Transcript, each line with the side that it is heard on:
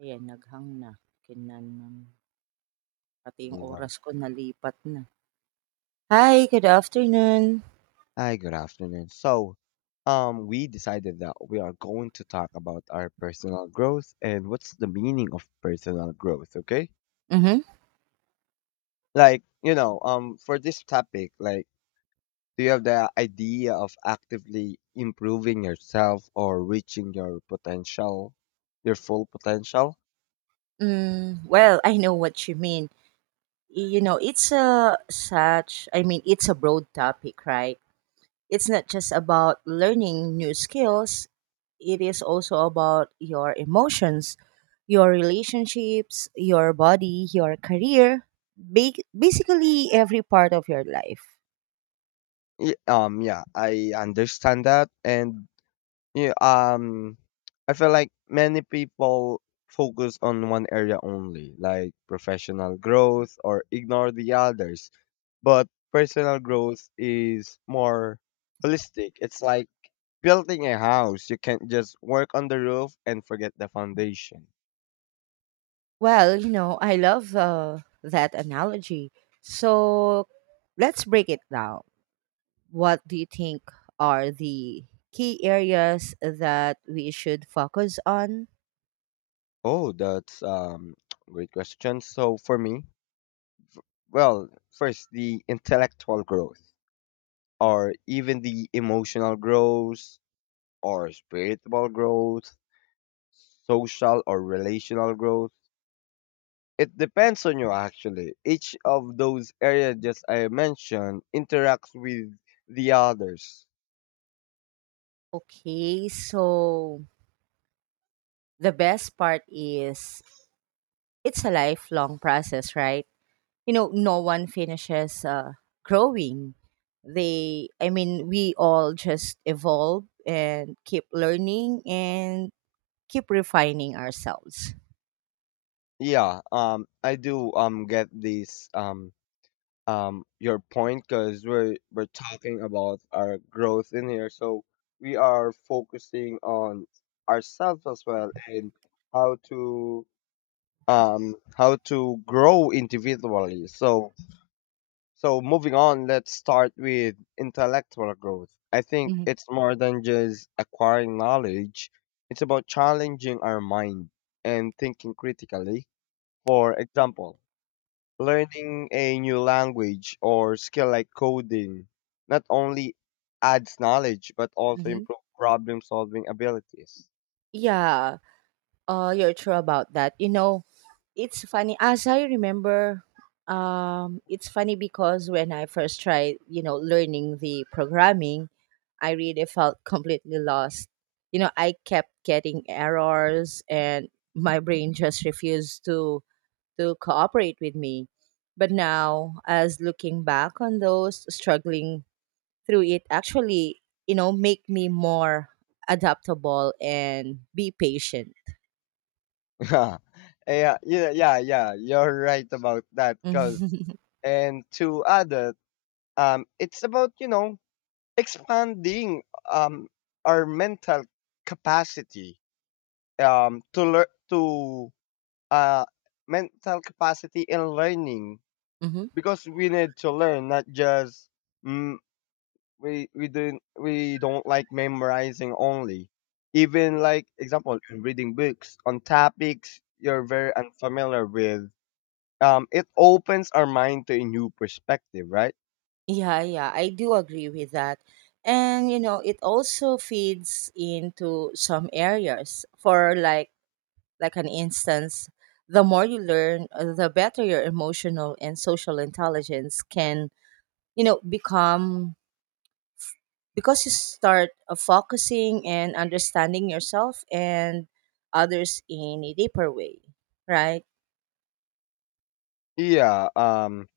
right: Ayan, naghang na. Kinanon pati yung
left: With, um,
right: oras ko nalipat na. Hi, good afternoon.
left: Hi, good afternoon. So, we decided that we are going to talk about our personal growth and what's the meaning of personal growth, okay?
right: Mhm.
left: For this topic, like, do you have the idea of actively improving yourself or reaching your potential, your full potential?
right: Hmm, well, I know what you mean. You know, it's a such I mean, it's a broad topic, right? It's not just about learning new skills. It is also about your emotions, your relationships, your body, your career, basically every part of your life.
left: Yeah, I understand that, and Yeah, um, I feel like many people focus on one area only, like professional growth, or ignore the others. But personal growth is more holistic. It's like building a house. You can't just work on the roof and forget the foundation.
right: Well, you know, I love that analogy. So let's break it down. What do you think are the key areas that we should focus on?
left: Oh, that's great question. So for me, well, first the intellectual growth, or even the emotional growth, or spiritual growth, social or relational growth. It depends on you actually. Each of those areas just I mentioned interacts with the others.
right: Okay, so the best part is it's a lifelong process, right? You know, no one finishes growing. I mean, we all just evolve and keep learning and keep refining ourselves.
left: Yeah, I do get this your point because we're talking about our growth in here. So we are focusing on ourselves as well and how to how to grow individually. So, moving on, let's start with intellectual growth. I think
right: Mm-hmm.
left: it's more than just acquiring knowledge. It's about challenging our mind and thinking critically. For example, learning a new language or skill like coding not only adds knowledge but also
right: Mm-hmm.
left: improves problem solving abilities.
right: Yeah, you're true about that. You know, It's funny as I remember it's funny because when I first tried, you know, learning the programming, I really felt completely lost. You know, I kept getting errors and my brain just refused to cooperate with me. But now as looking back on those struggling through it actually, you know, make me more adaptable and be patient.
left: yeah, yeah. You're right about that. Cause And to add it, it's about expanding um our mental capacity to learn to uh mental capacity and learning,
right: Mhm.
left: because we need to learn not just mm, we don't like memorizing only, even like, example, reading books on topics you're very unfamiliar with, it opens our mind to a new perspective, right?
right: Yeah, yeah, I do agree with that. And you know, it also feeds into some areas. For like an instance, the more you learn, the better your emotional and social intelligence can, you know, become because you start focusing and understanding yourself and others in a deeper way, right?
left: yeah um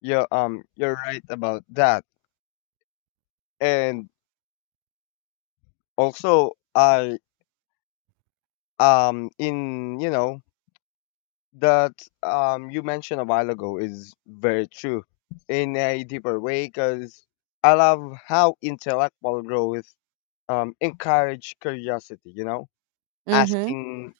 left: yeah um you're right about that. And also, I in you know that you mentioned a while ago is very true, in a deeper way, because I love how intellectual growth encourage curiosity. You know,
right: Mm-hmm.
left: asking,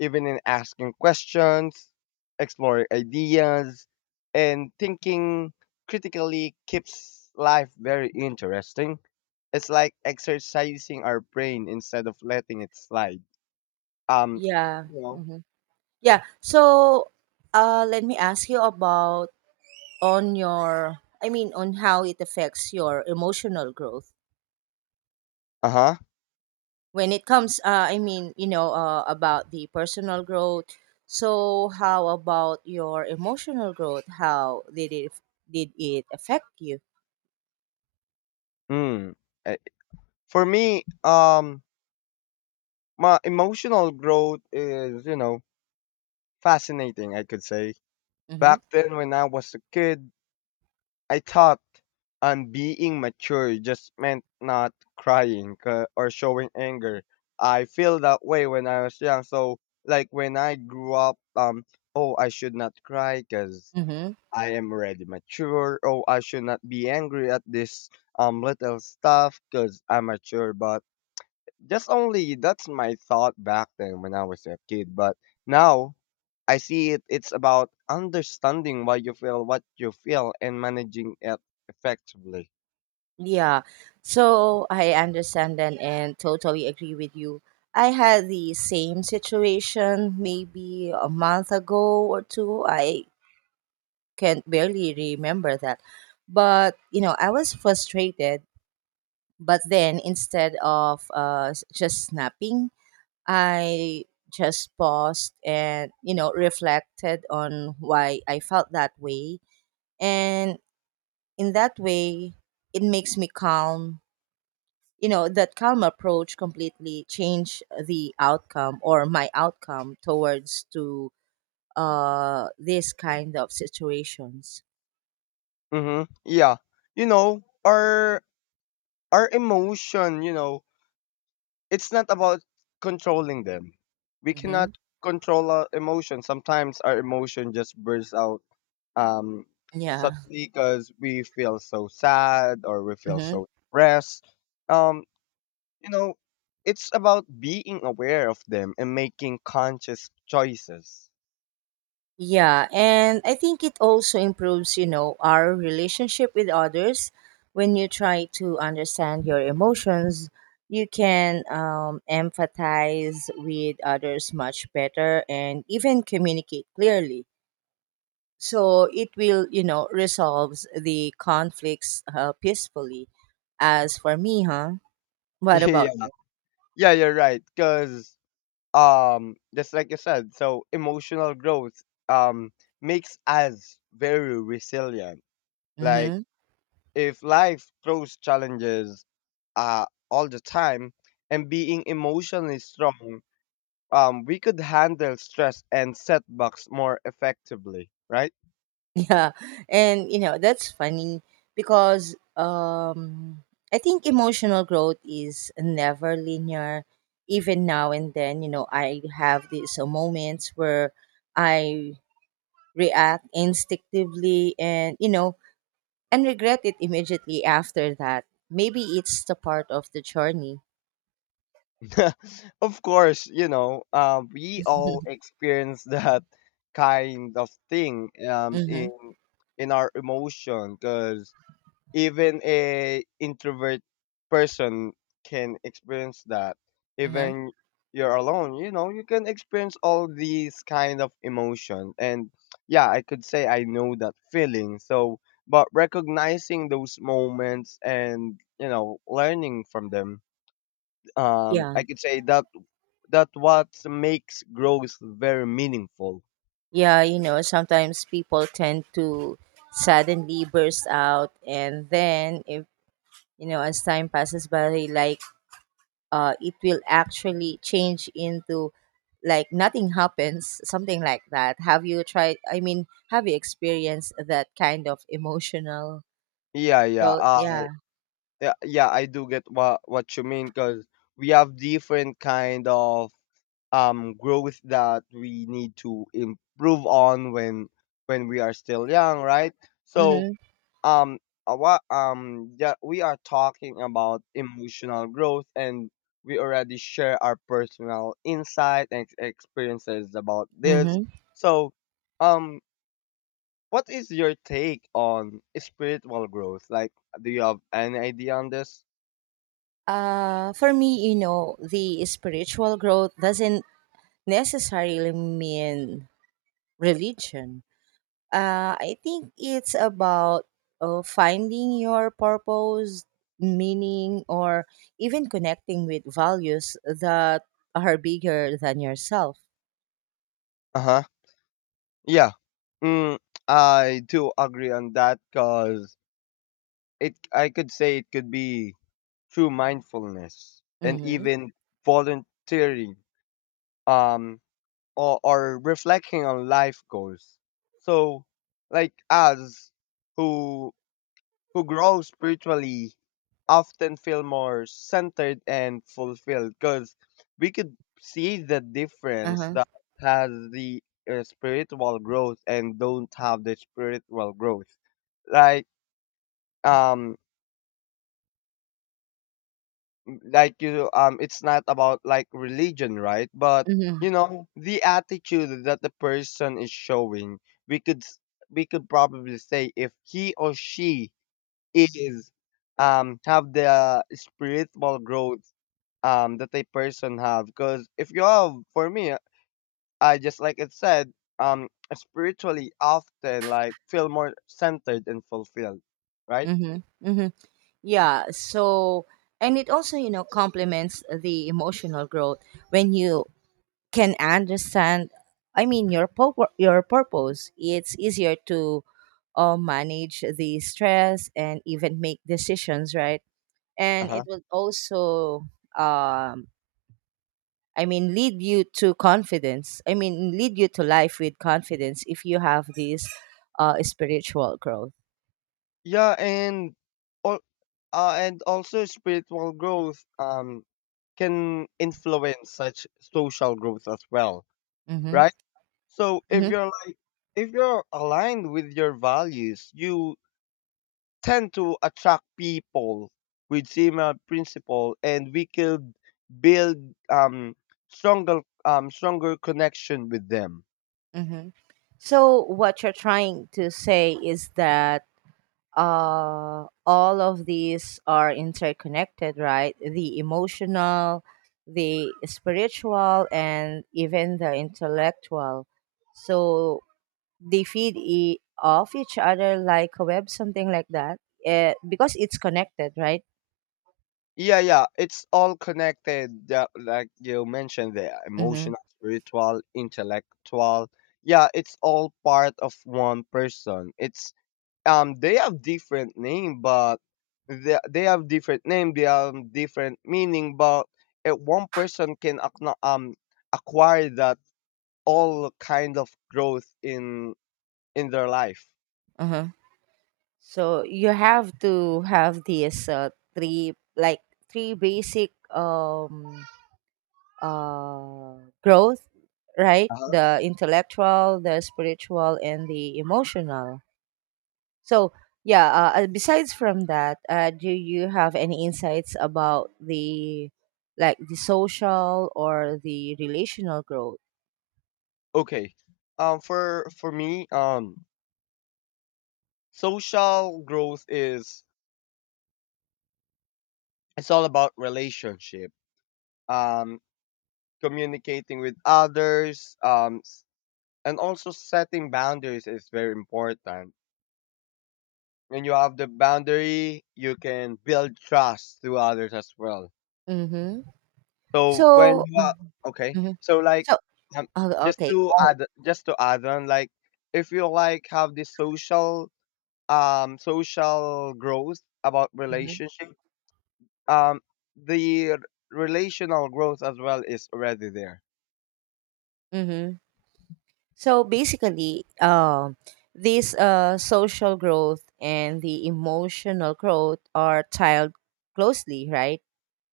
left: even in asking questions, exploring ideas, and thinking critically keeps life very interesting. It's like exercising our brain instead of letting it slide. Um
right: Yeah.
left: you know.
right: Hmm. Yeah. So, let me ask you about on your i mean, on how it affects your emotional growth.
left: Uh-huh.
right: When it comes, I mean, you know, about the personal growth, so how about your emotional growth? How did it affect you?
left: Mm. Eh, For me, my emotional growth is, you know, fascinating, I could say.
right: Mm-hmm.
left: Back then when I was a kid, I thought being mature just meant not crying or showing anger. I feel that way when I was young. So like when I grew up, oh, I should not cry because
right: Mm-hmm.
left: I am already mature. Oh, I should not be angry at this little stuff because I'm mature. But just only that's my thought back then when I was a kid. But now I see it. It's about understanding why you feel what you feel and managing it effectively.
right: Yeah, so I understand then and totally agree with you. I had the same situation maybe a month ago or two. I can barely remember that. But, you know, I was frustrated. But then instead of just snapping, I just paused and, you know, reflected on why I felt that way. And in that way, it makes me calm. You know, that calm approach completely changed the outcome or my outcome towards to, these kind of situations.
left: Mm-hmm. Yeah, you know, our emotion. You know, it's not about controlling them. We
right: Mm-hmm.
left: cannot control our emotion. Sometimes our emotion just bursts out um
right: Yeah.
left: suddenly because we feel so sad or we feel
right: Mm-hmm.
left: so depressed. um you know, it's about being aware of them and making conscious choices.
right: Yeah, and I think it also improves, you know, our relationship with others. When you try to understand your emotions, you can, empathize with others much better and even communicate clearly. So it will, you know, resolves the conflicts, peacefully. As for me, huh? What about
left: yeah
right: you?
left: yeah, you're right, because, just like you said, so emotional growth um makes us very resilient. Like,
right: Mm-hmm.
left: if life throws challenges all the time, and being emotionally strong, we could handle stress and setbacks more effectively, right?
right: Yeah, and you know that's funny because, I think emotional growth is never linear. Even now and then, you know, I have these moments where I react instinctively and you know and regret it immediately after that. Maybe it's the part of the journey.
left: Of course, you know, we all experience that kind of thing um,
right: Mm-hmm.
left: in in our emotion, because even a introvert person can experience that.
right: Uh-huh.
left: Even you're alone, you know, you can experience all these kind of emotion. And yeah, I could say I know that feeling. So, but recognizing those moments and you know learning from them,
right: Yeah.
left: I could say that that what makes growth very meaningful.
right: Yeah, you know, sometimes people tend to suddenly burst out, and then if as time passes by, like, it will actually change into like nothing happens, something like that. Have you tried i mean have you experienced that kind of emotional
left: Yeah, yeah.
right: growth?
left: Uh,
right: Yeah.
left: Yeah, yeah, I do get what you mean, because we have different kind of growth that we need to improve on when we are still young, right? So
right: Mm-hmm.
left: um what yeah, we are talking about emotional growth and we already share our personal insight and experiences about this.
right: Mm-hmm.
left: So um what is your take on spiritual growth? Like, do you have any idea on this?
right: For me, you know, the spiritual growth doesn't necessarily mean religion. I think it's about, finding your purpose, meaning, or even connecting with values that are bigger than yourself.
left: Uh-huh. Yeah. Mm, I do agree on that, because it, I could say, it could be through mindfulness and
right: Mm-hmm.
left: even volunteering um or reflecting on life goals. So, like us who who grow spiritually often feel more centered and fulfilled, because we could see the difference
right: Uh-huh.
left: that has the spiritual growth and don't have the spiritual growth. like um like you, it's not about like religion, right? But
right: Mm-hmm.
left: you know, the attitude that the person is showing, we could s- we could probably say if he or she is have the spiritual growth, that a person have. Because if you have, for me, I just like it said, um spiritually often like feel more centered and fulfilled, right?
right: Mm-hmm. Mm-hmm. Yeah. So, and it also, you know, complements the emotional growth when you can understand. I mean, your purpose. It's easier to, manage the stress and even make decisions, right? And it
left: Uh-huh.
right: will also, um I mean, lead you to confidence. I mean, lead you to life with confidence if you have this spiritual growth.
left: Yeah and all uh, and also spiritual growth can influence such social growth as well,
right: Mm-hmm.
left: right? So if
right: Mm-hmm.
left: you're like, if you're aligned with your values, you tend to attract people with similar principle, and we could build um, stronger connection with them.
right: Mm-hmm. So what you're trying to say is that, all of these are interconnected, right? The emotional, the spiritual, and even the intellectual. So they feed off each other like a web, something like that. Because it's connected, right?
left: Yeah, yeah, it's all connected. Yeah, like you mentioned, the
right: Mm-hmm.
left: emotional, spiritual, intellectual. Yeah, it's all part of one person. It's they have different name. They have different meaning, but one person can acquire that all kind of growth in their life.
right: Uh-huh. So you have to have these, three basic, uh growth, right?
left: Uh-huh.
right: The intellectual, the spiritual, and the emotional. So yeah. Besides from that, do you have any insights about the social or the relational growth?
left: Okay. For me, social growth is it's all about relationship. Um Communicating with others, and also setting boundaries is very important. When you have the boundary, you can build trust to others as well.
right: Mhm.
left: So when
right: So,
left: you are
right: Mhm,
left: okay,
right: mhm.
left: so like
right: So,
left: um,
right: oh,
left: just
right: okay,
left: to
right: go.
left: add, on, like, if you like have this social social growth about
right: Mhm,
left: relationship, um the r- relational growth as well is already there.
right: mhm. So basically, this, social growth and the emotional growth are tied closely, right?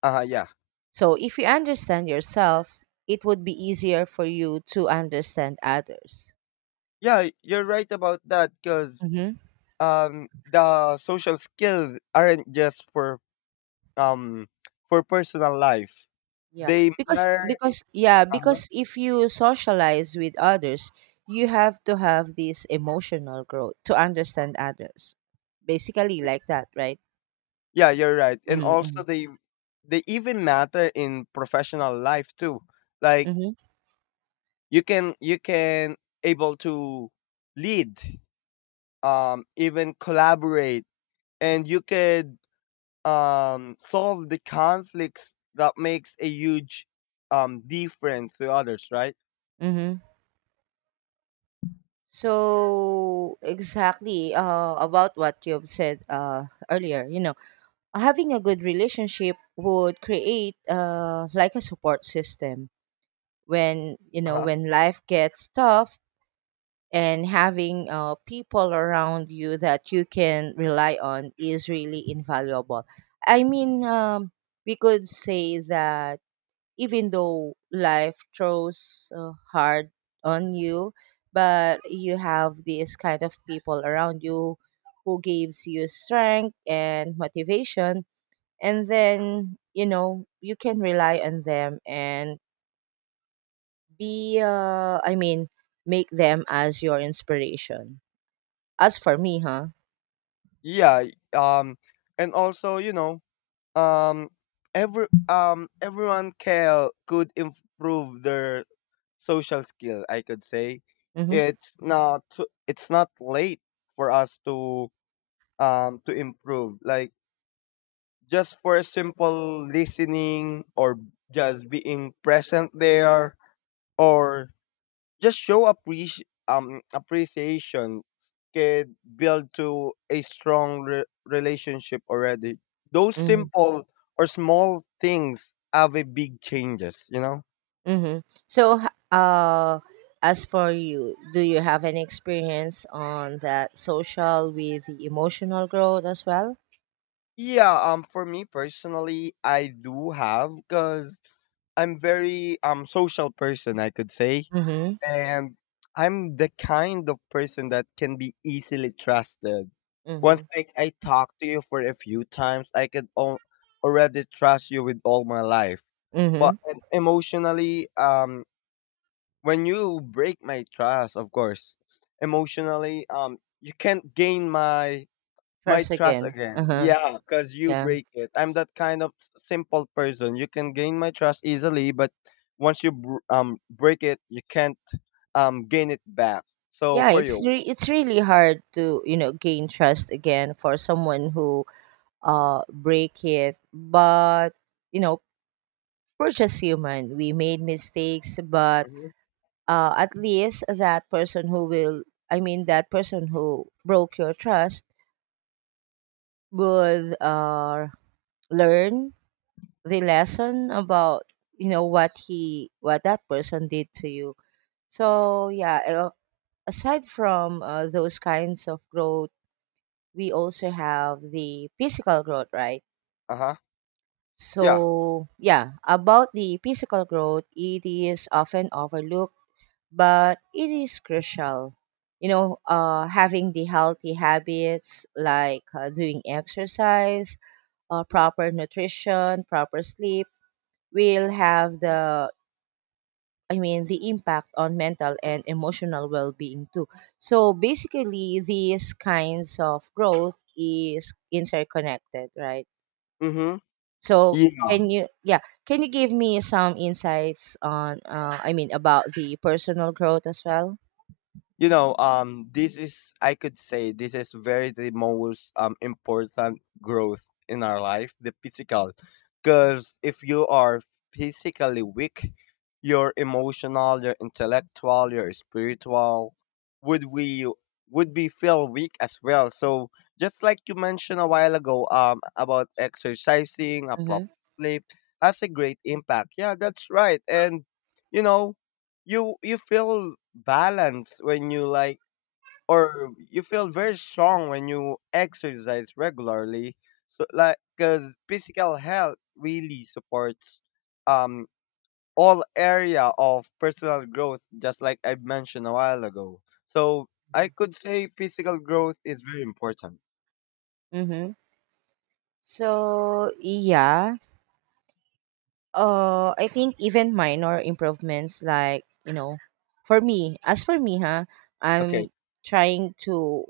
left: Yeah.
right: So if you understand yourself, it would be easier for you to understand others.
left: Yeah, you're right about that, because the social skills aren't just um for personal life.
right: Yeah,
left: They are,
right: because yeah,
left: uh-huh,
right: because if you socialize with others, you have to have this emotional growth to understand others. Basically, like that, right?
left: yeah, you're right. And
right: Mm-hmm,
left: also they even matter in professional life too. Like,
right: mm-hmm,
left: you can able to lead, even collaborate, and you could solve the conflicts that makes a huge difference to others, right?
right: mm-hmm. So exactly, about what you've said, earlier, you know, having a good relationship would create, like a support system when you know
left: Uh-huh.
right: when life gets tough, and having, people around you that you can rely on is really invaluable. I mean, we could say that even though life throws, hard on you, but you have these kind of people around you who gives you strength and motivation, and then you know you can rely on them and be. I mean, make them as your inspiration. As for me, huh?
left: Yeah. Um and also, you know, um everyone can could improve their social skill, I could say.
right: Mhm.
left: It's not it's not late for us to improve. Like just for a simple listening, or just being present there, or just show appreciation can build to a strong relationship already. Those
right: Mhm.
left: simple or small things have a big changes, you know?
right: Mhm. So, h- as for you, do you have any experience on that social with the emotional growth as well?
left: Yeah, for me personally, I do have, because I'm very social person, I could say,
right: Mhm.
left: and I'm the kind of person that can be easily trusted. Once
right: Mhm.
left: like I talk to you for a few times, I can already trust you with all my life. But
right: Mhm.
left: and emotionally, when you break my trust, of course, emotionally, you can't gain my
right: Trust
left: trust
right: again.
left: again.
right: Uh-huh.
left: Yeah, because you
right: Yeah.
left: break it. I'm that kind of simple person. You can gain my trust easily, but once you break it, you can't gain it back. So
right: Yeah,
left: for
right: it's
left: you,
right: re- it's really hard to, you know, gain trust again for someone who break it, but you know, we're just human. We made mistakes, but,
left: hmm
right: at least that person who will, I mean, that person who broke your trust would, learn the lesson about what that person did to you. So yeah, aside from, those kinds of growth, we also have the physical growth, right?
left: uh huh, yeah,
right: So yeah, about the physical growth, it is often overlooked, but it is crucial. You know, having the healthy habits like, doing exercise, proper nutrition, proper sleep will have the I mean the impact on mental and emotional well-being too. So basically, these kinds of growth is interconnected, right?
left: mm-hmm,
right: So
left: yeah.
right: can you yeah can you give me some insights on, I mean, about the personal growth as well?
left: You know, this is, I could say, this is very the most important growth in our life, the physical. Because if you are physically weak, your emotional, your intellectual, your spiritual, would we would be feel weak as well. So just like you mentioned a while ago, about exercising, a proper
right: Mhm.
left: sleep, has a great impact, yeah, that's right. And you know, you feel balanced when you like, or you feel very strong when you exercise regularly. So like, because physical health really supports um all area of personal growth, just like I mentioned a while ago. So I
right: Mhm.
left: could say physical growth is very important.
right: Mhm. So yeah, I think even minor improvements like, for me as for me, huh,
left: Okay.
right: I'm trying to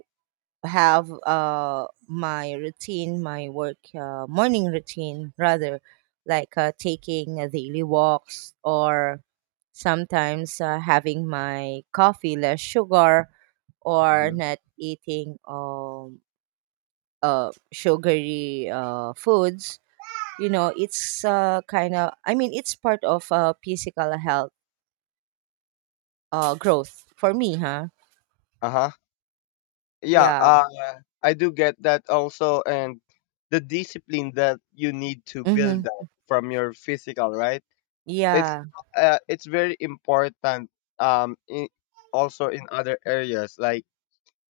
right: have, my work, morning routine rather, like, taking, daily walks, or sometimes, having my coffee less sugar, or
left: hmm
right: not eating, sugary foods. You know, it's, I mean, it's part of, physical health, growth for me, huh.
left: uh-huh yeah
right: Yeah.
left: uh I do get that also, and the discipline that you need to build
right: Mm-hmm.
left: up from your physical, right? It's
right: Yeah.
left: it's very important in, also in other areas like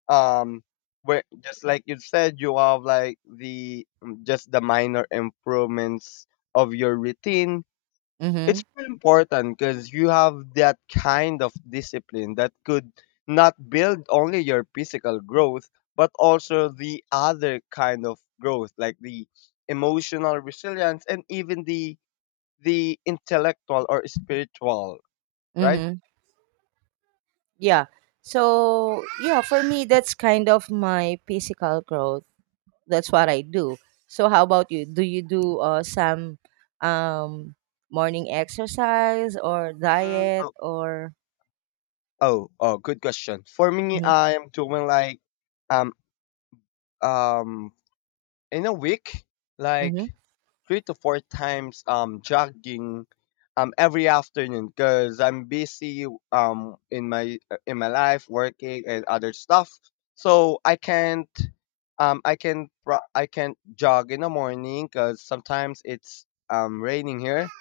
left: um where, just like you said, you have like the just the minor improvements of your routine.
right: Mm-hmm.
left: It's very important because you have that kind of discipline that could not build only your physical growth, but also the other kind of growth, like the emotional resilience and even the intellectual or spiritual, right?
right: Mm-hmm. Yeah. So yeah, for me, that's kind of my physical growth. That's what I do. So how about you? Do you do, some, um, morning exercise or
left: Mm,
right: diet
left: oh,
right: or
left: oh, good question. For me,
right: Mm-hmm.
left: I am doing like um um in a week,
right: Mm-hmm.
left: like three to four times jogging every afternoon because I'm busy in my life working and other stuff, so I can't I can I can't jog in the morning because sometimes it's raining here,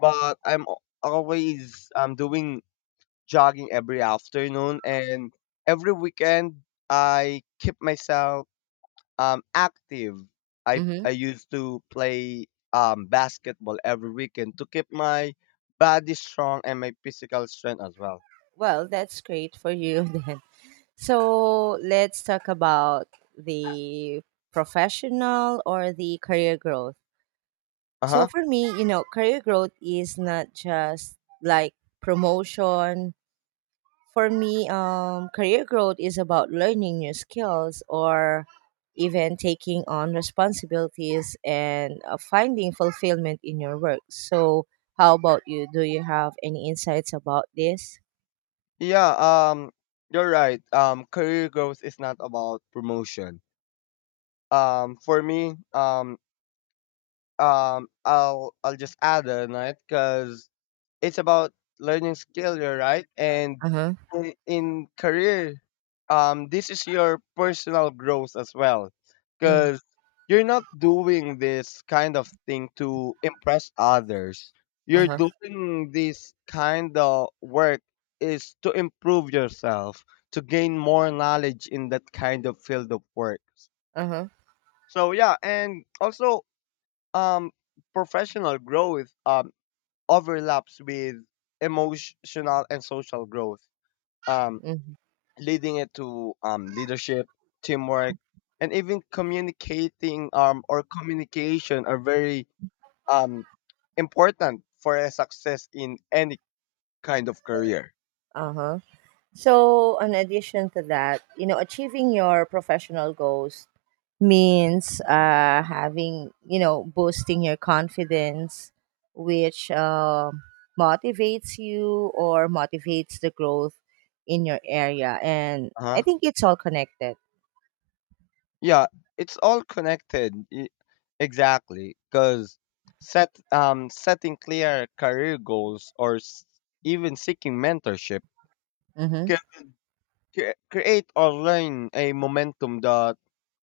left: but I'm always doing jogging every afternoon, and every weekend I keep myself active. I,
right: Mm-hmm.
left: I used to play basketball every weekend to keep my body strong and my physical strength as well.
right: Well, that's great for you then. So let's talk about the professional or the career growth. So
left: Uh-huh.
right: for me, you know, career growth is not just like promotion. For me, career growth is about learning new skills or even taking on responsibilities and, finding fulfillment in your work. So how about you? Do you have any insights about this?
left: Yeah, you're right. Career growth is not about promotion. For me, I'll just add on it, cuz it's about learning skill, you're right. And
right: Uh huh.
left: in career, this is your personal growth as well,
right: Mm.
left: because you're not doing this kind of thing to impress others.
right: Uh
left: You're
right: huh.
left: doing this kind of work is to improve yourself, to gain more knowledge in that kind of field of work.
right: Uh huh.
left: So yeah, and also um, professional growth overlaps with emotional and social growth, um,
right: Mm.
left: leading it to leadership, teamwork, and even communicating, or communication, are very um, important for a success in any kind of career.
right: Uh huh. So, in addition to that, you know, achieving your professional goals means, having, you know, boosting your confidence, which, motivates you or motivates the growth in your area. And I
left: Uh-huh.
right: think it's all connected.
left: Yeah, it's all connected. Exactly, because setting clear career goals or even seeking mentorship
right: Mm-hmm.
left: can create or learn a momentum that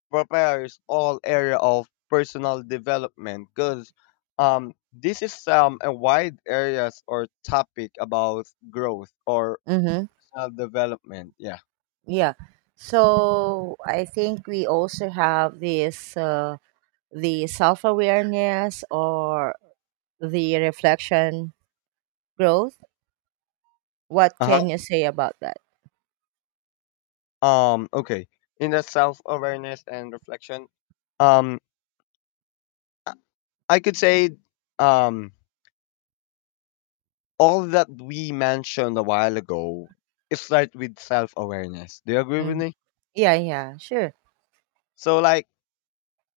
left: prepares all area of personal development. Because this is a wide areas or topic about growth or
right: Mm-hmm.
left: self development. Yeah.
right: Yeah. So, I think we also have this the self awareness or the reflection growth. What
left: Uh huh.
right: can you say about that?
left: Okay. In the self awareness and reflection. Um. I could say um all that we mentioned a while ago, it starts with self-awareness. Do you agree with
right: Mhm.
left: me?
right: Yeah, yeah, sure.
left: So like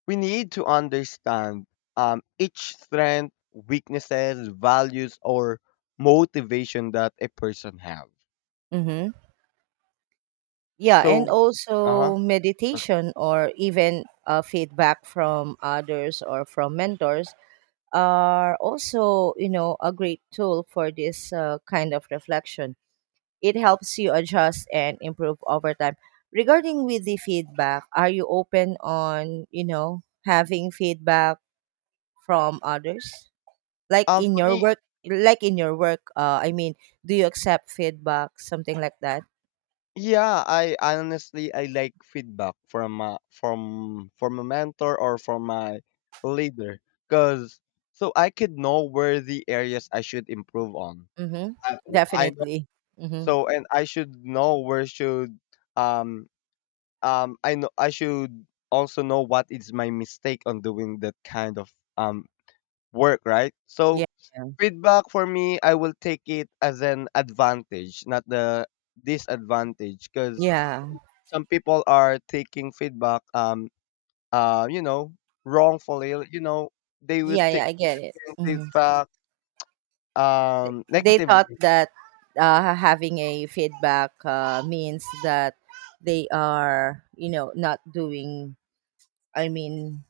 left: we need to understand each strength, weaknesses, values or motivation that a person have.
right: Mm-hmm. Yeah,
left: So
right: and
left: uh-huh.
right: also
left: Okay.
right: meditation or even, feedback from others or from mentors are also, you know, a great tool for this, kind of reflection. It helps you adjust and improve over time. Regarding with the feedback, are you open on, you know, having feedback from others? Like in
left: For
right: your
left: me.
right: work like in your work, I mean, do you accept feedback, something like that?
left: Yeah, I honestly, I like feedback from a mentor or from my leader, because so I could know where the areas I should improve on.
right: Mm-hmm.
left: I, I know,
right: Definitely. Mm-hmm.
left: so and I should know where should um I know I should also know what is my mistake on doing that kind of um work, right? So
right: Yeah.
left: feedback for me, I will take it as an advantage, not the disadvantage, because
right: Yeah.
left: some people are taking feedback you know, wrongfully, you know, they would
right: Yeah,
left: take
right: yeah, I get it. Mhm.
left: feedback
right: They thought
left: negatively.
right: that, having a feedback, means that they are, you know, not doing, I mean,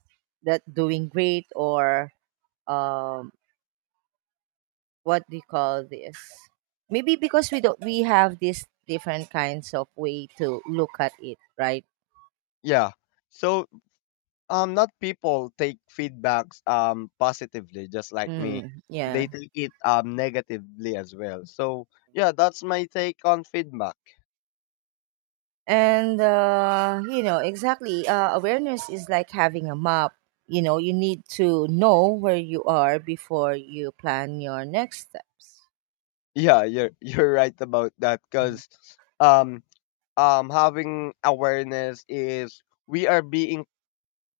right: that doing great or, um, what do you call this? Maybe because we don't, we have these different kinds of way to look at it, right?
left: Yeah, so not people take feedbacks positively just like me,
right: Mm, yeah.
left: they take it negatively as well. So yeah, that's my take on feedback.
right: And, you know, exactly. Awareness is like having a map. You know, you need to know where you are before you plan your next steps.
left: Yeah, you're you're right about that,
right: Hmm.
left: because um having awareness is we are being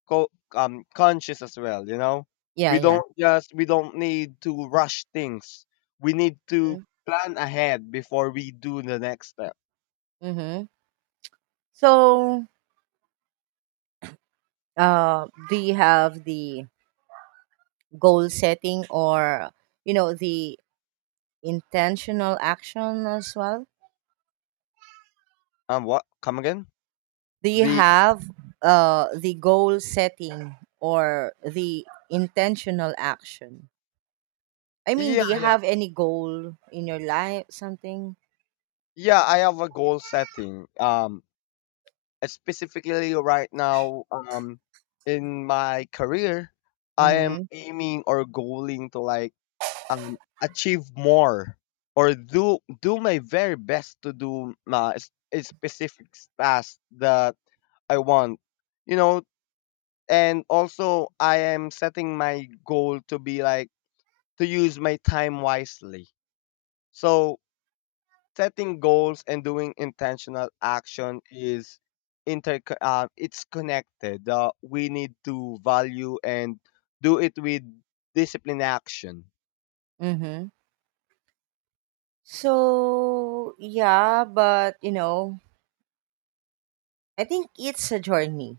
left: co- conscious as well, you know?
right: Yeah, yeah.
left: We don't need to rush things. We need to
right: Mm-hmm.
left: plan ahead before we do the next step.
right: Mm-hmm. So, do you have the goal setting or you know the intentional action as well?
left: Um, what? Come again?
right: Do you
left: The
right: have, the goal setting or the intentional action? I mean, do
left: yeah,
right: you
left: yeah.
right: have any goal in your life, something?
left: Yeah, I have a goal setting. Specifically right now, in my career, I am
right: Mm-hmm.
left: aiming or goaling to like achieve more, or do my very best to do my a specific task that I want, you know, and also I am setting my goal to be like to use my time wisely. So setting goals and doing intentional action is inter it's connected. We need to value and do it with discipline action.
right: Mm-hmm. So yeah, but you know, I think it's a journey,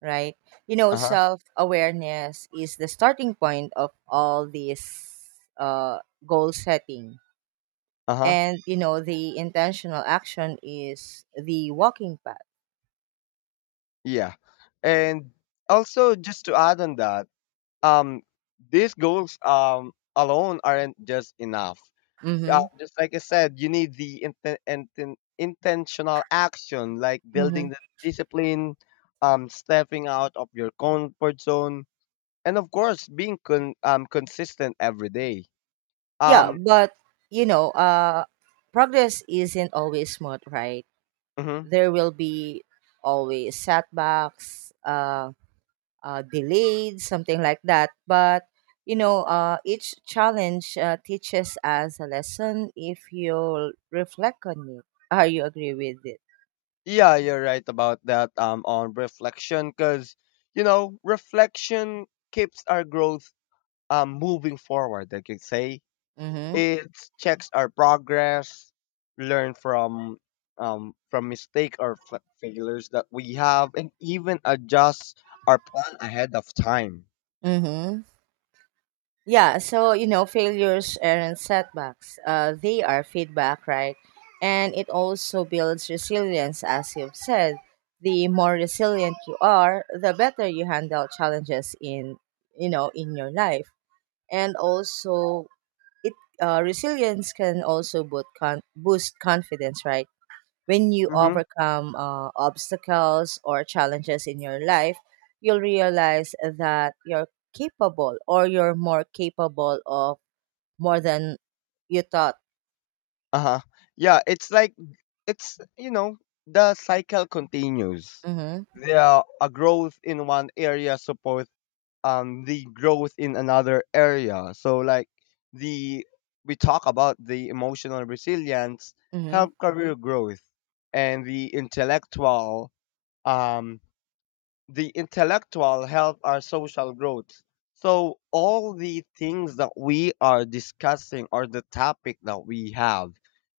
right: right? You know,
left: Uh-huh.
right: self awareness is the starting point of all this uh goal setting.
left: Uh-huh.
right: And you know, the intentional action is the walking path.
left: Yeah. And also, just to add on that, um these goals alone aren't just enough. Yeah,
right: Mm-hmm.
left: just like I said, you need the intentional action, like building
right: Mm-hmm.
left: the discipline, stepping out of your comfort zone, and of course being consistent every day.
right: Yeah,
left: Um,
right: but you know, progress isn't always smooth, right?
left: mhm.
right: There will be always setbacks, delayed, something like that. But you know, each challenge, teaches us a lesson if you reflect on it. How you agree with it?
left: Yeah, you're right about that. On reflection, because you know, reflection keeps our growth moving forward. I could say
right: Mm-hmm.
left: it checks our progress, learn from mistake or failures that we have, and even adjust our plan ahead of time.
right: Mm-hmm. Yeah, so you know, failures aren't setbacks. They are feedback, right? And it also builds resilience, as you've said. The more resilient you are, the better you handle challenges in your life. And also, it resilience can also boost confidence, right? When you
left: Mm-hmm.
right: overcome, obstacles or challenges in your life, you'll realize that you're capable or you're more capable of more than you thought.
left: Uh huh. Yeah, it's like, it's, you know, the cycle continues.
right: Mm-hmm,
left: There a growth in one area supports the growth in another area. So like the we talk about the emotional resilience
right: mm-hmm,
left: help career growth and the intellectual, um the intellectual help our social growth. So all the things that we are discussing, or the topic that we have,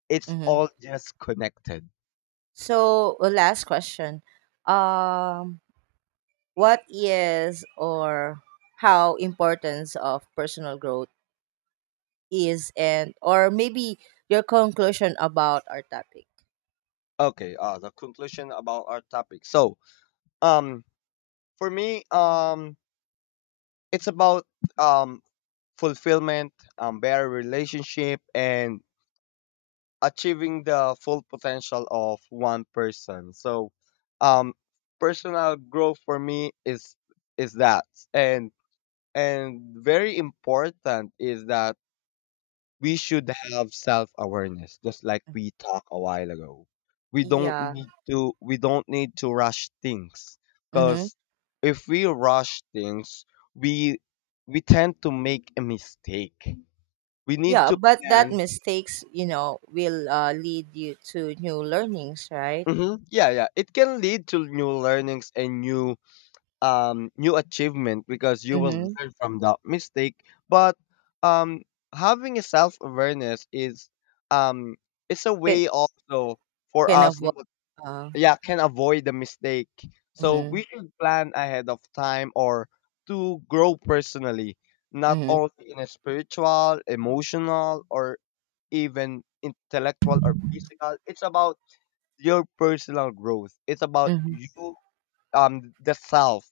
left: it's
right: mm-hmm.
left: all just connected.
right: So, last question. Um, what is or How importance of personal growth is, and or maybe your conclusion about our topic.
left: Okay, the conclusion about our topic. So um for me, it's about um fulfillment, better relationship, and achieving the full potential of one person. So, um, personal growth for me is that, and and very important is that we should have self awareness, just like
right: Mm.
left: we talked a while ago.
right: Yeah.
left: We don't need to rush things,
right: Mm-hmm.
left: because if we rush things, we we tend to make a mistake. We need
right: Yeah,
left: to
right: but that
left: plan.
right: mistakes, you know, will, lead you to new learnings, right?
left: Mhm. Yeah, yeah. It can lead to new learnings and new new achievement, because you will
right: Mm-hmm.
left: learn from that mistake. But um having a self awareness is um it's a
right: Can,
left: way also for
right: can
left: us
right: avoid. Uh,
left: yeah, can avoid the mistake. So
right: mm-hmm,
left: we should plan ahead of time, or to grow personally, not
right: mm-hmm,
left: only in a spiritual, emotional, or even intellectual or physical. It's about your personal growth. It's about
right: mm-hmm.
left: you, um, the self,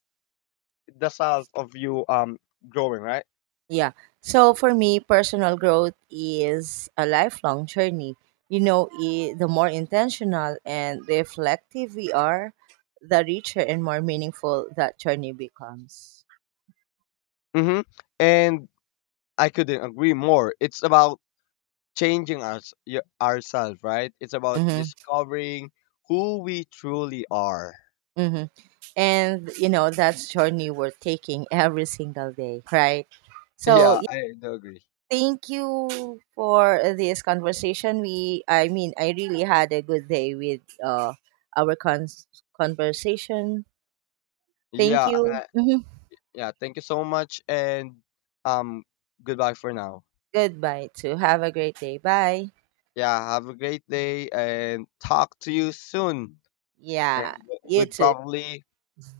left: the self of you, growing, right?
right: Yeah. So for me, personal growth is a lifelong journey. You know, I the more intentional and reflective we are, the richer and more meaningful that journey becomes.
left: Mm-hmm. And I couldn't agree more. It's about changing us, ourselves, right? It's about
right: Mm-hmm,
left: discovering who we truly are.
right: mm-hmm. And, you know, that's journey we're taking every single day, right? So,
left: Yeah, I do agree.
right: thank you for this conversation. I mean, I really had a good day with, our cons conversation.
left: Yeah,
right: Thank you. Hmm.
left: yeah. Thank you so much, and um, goodbye for now.
right: Goodbye. To have a great day. Bye.
left: Yeah, have a great day, and talk to you soon, and
right: Yeah. You
left: with
right: too.
left: probably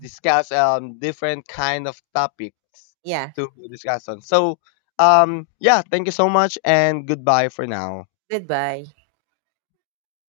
left: discuss different kind of topics
right: Yeah.
left: to discuss on. So um, yeah, thank you so much and goodbye for now.
right: Goodbye.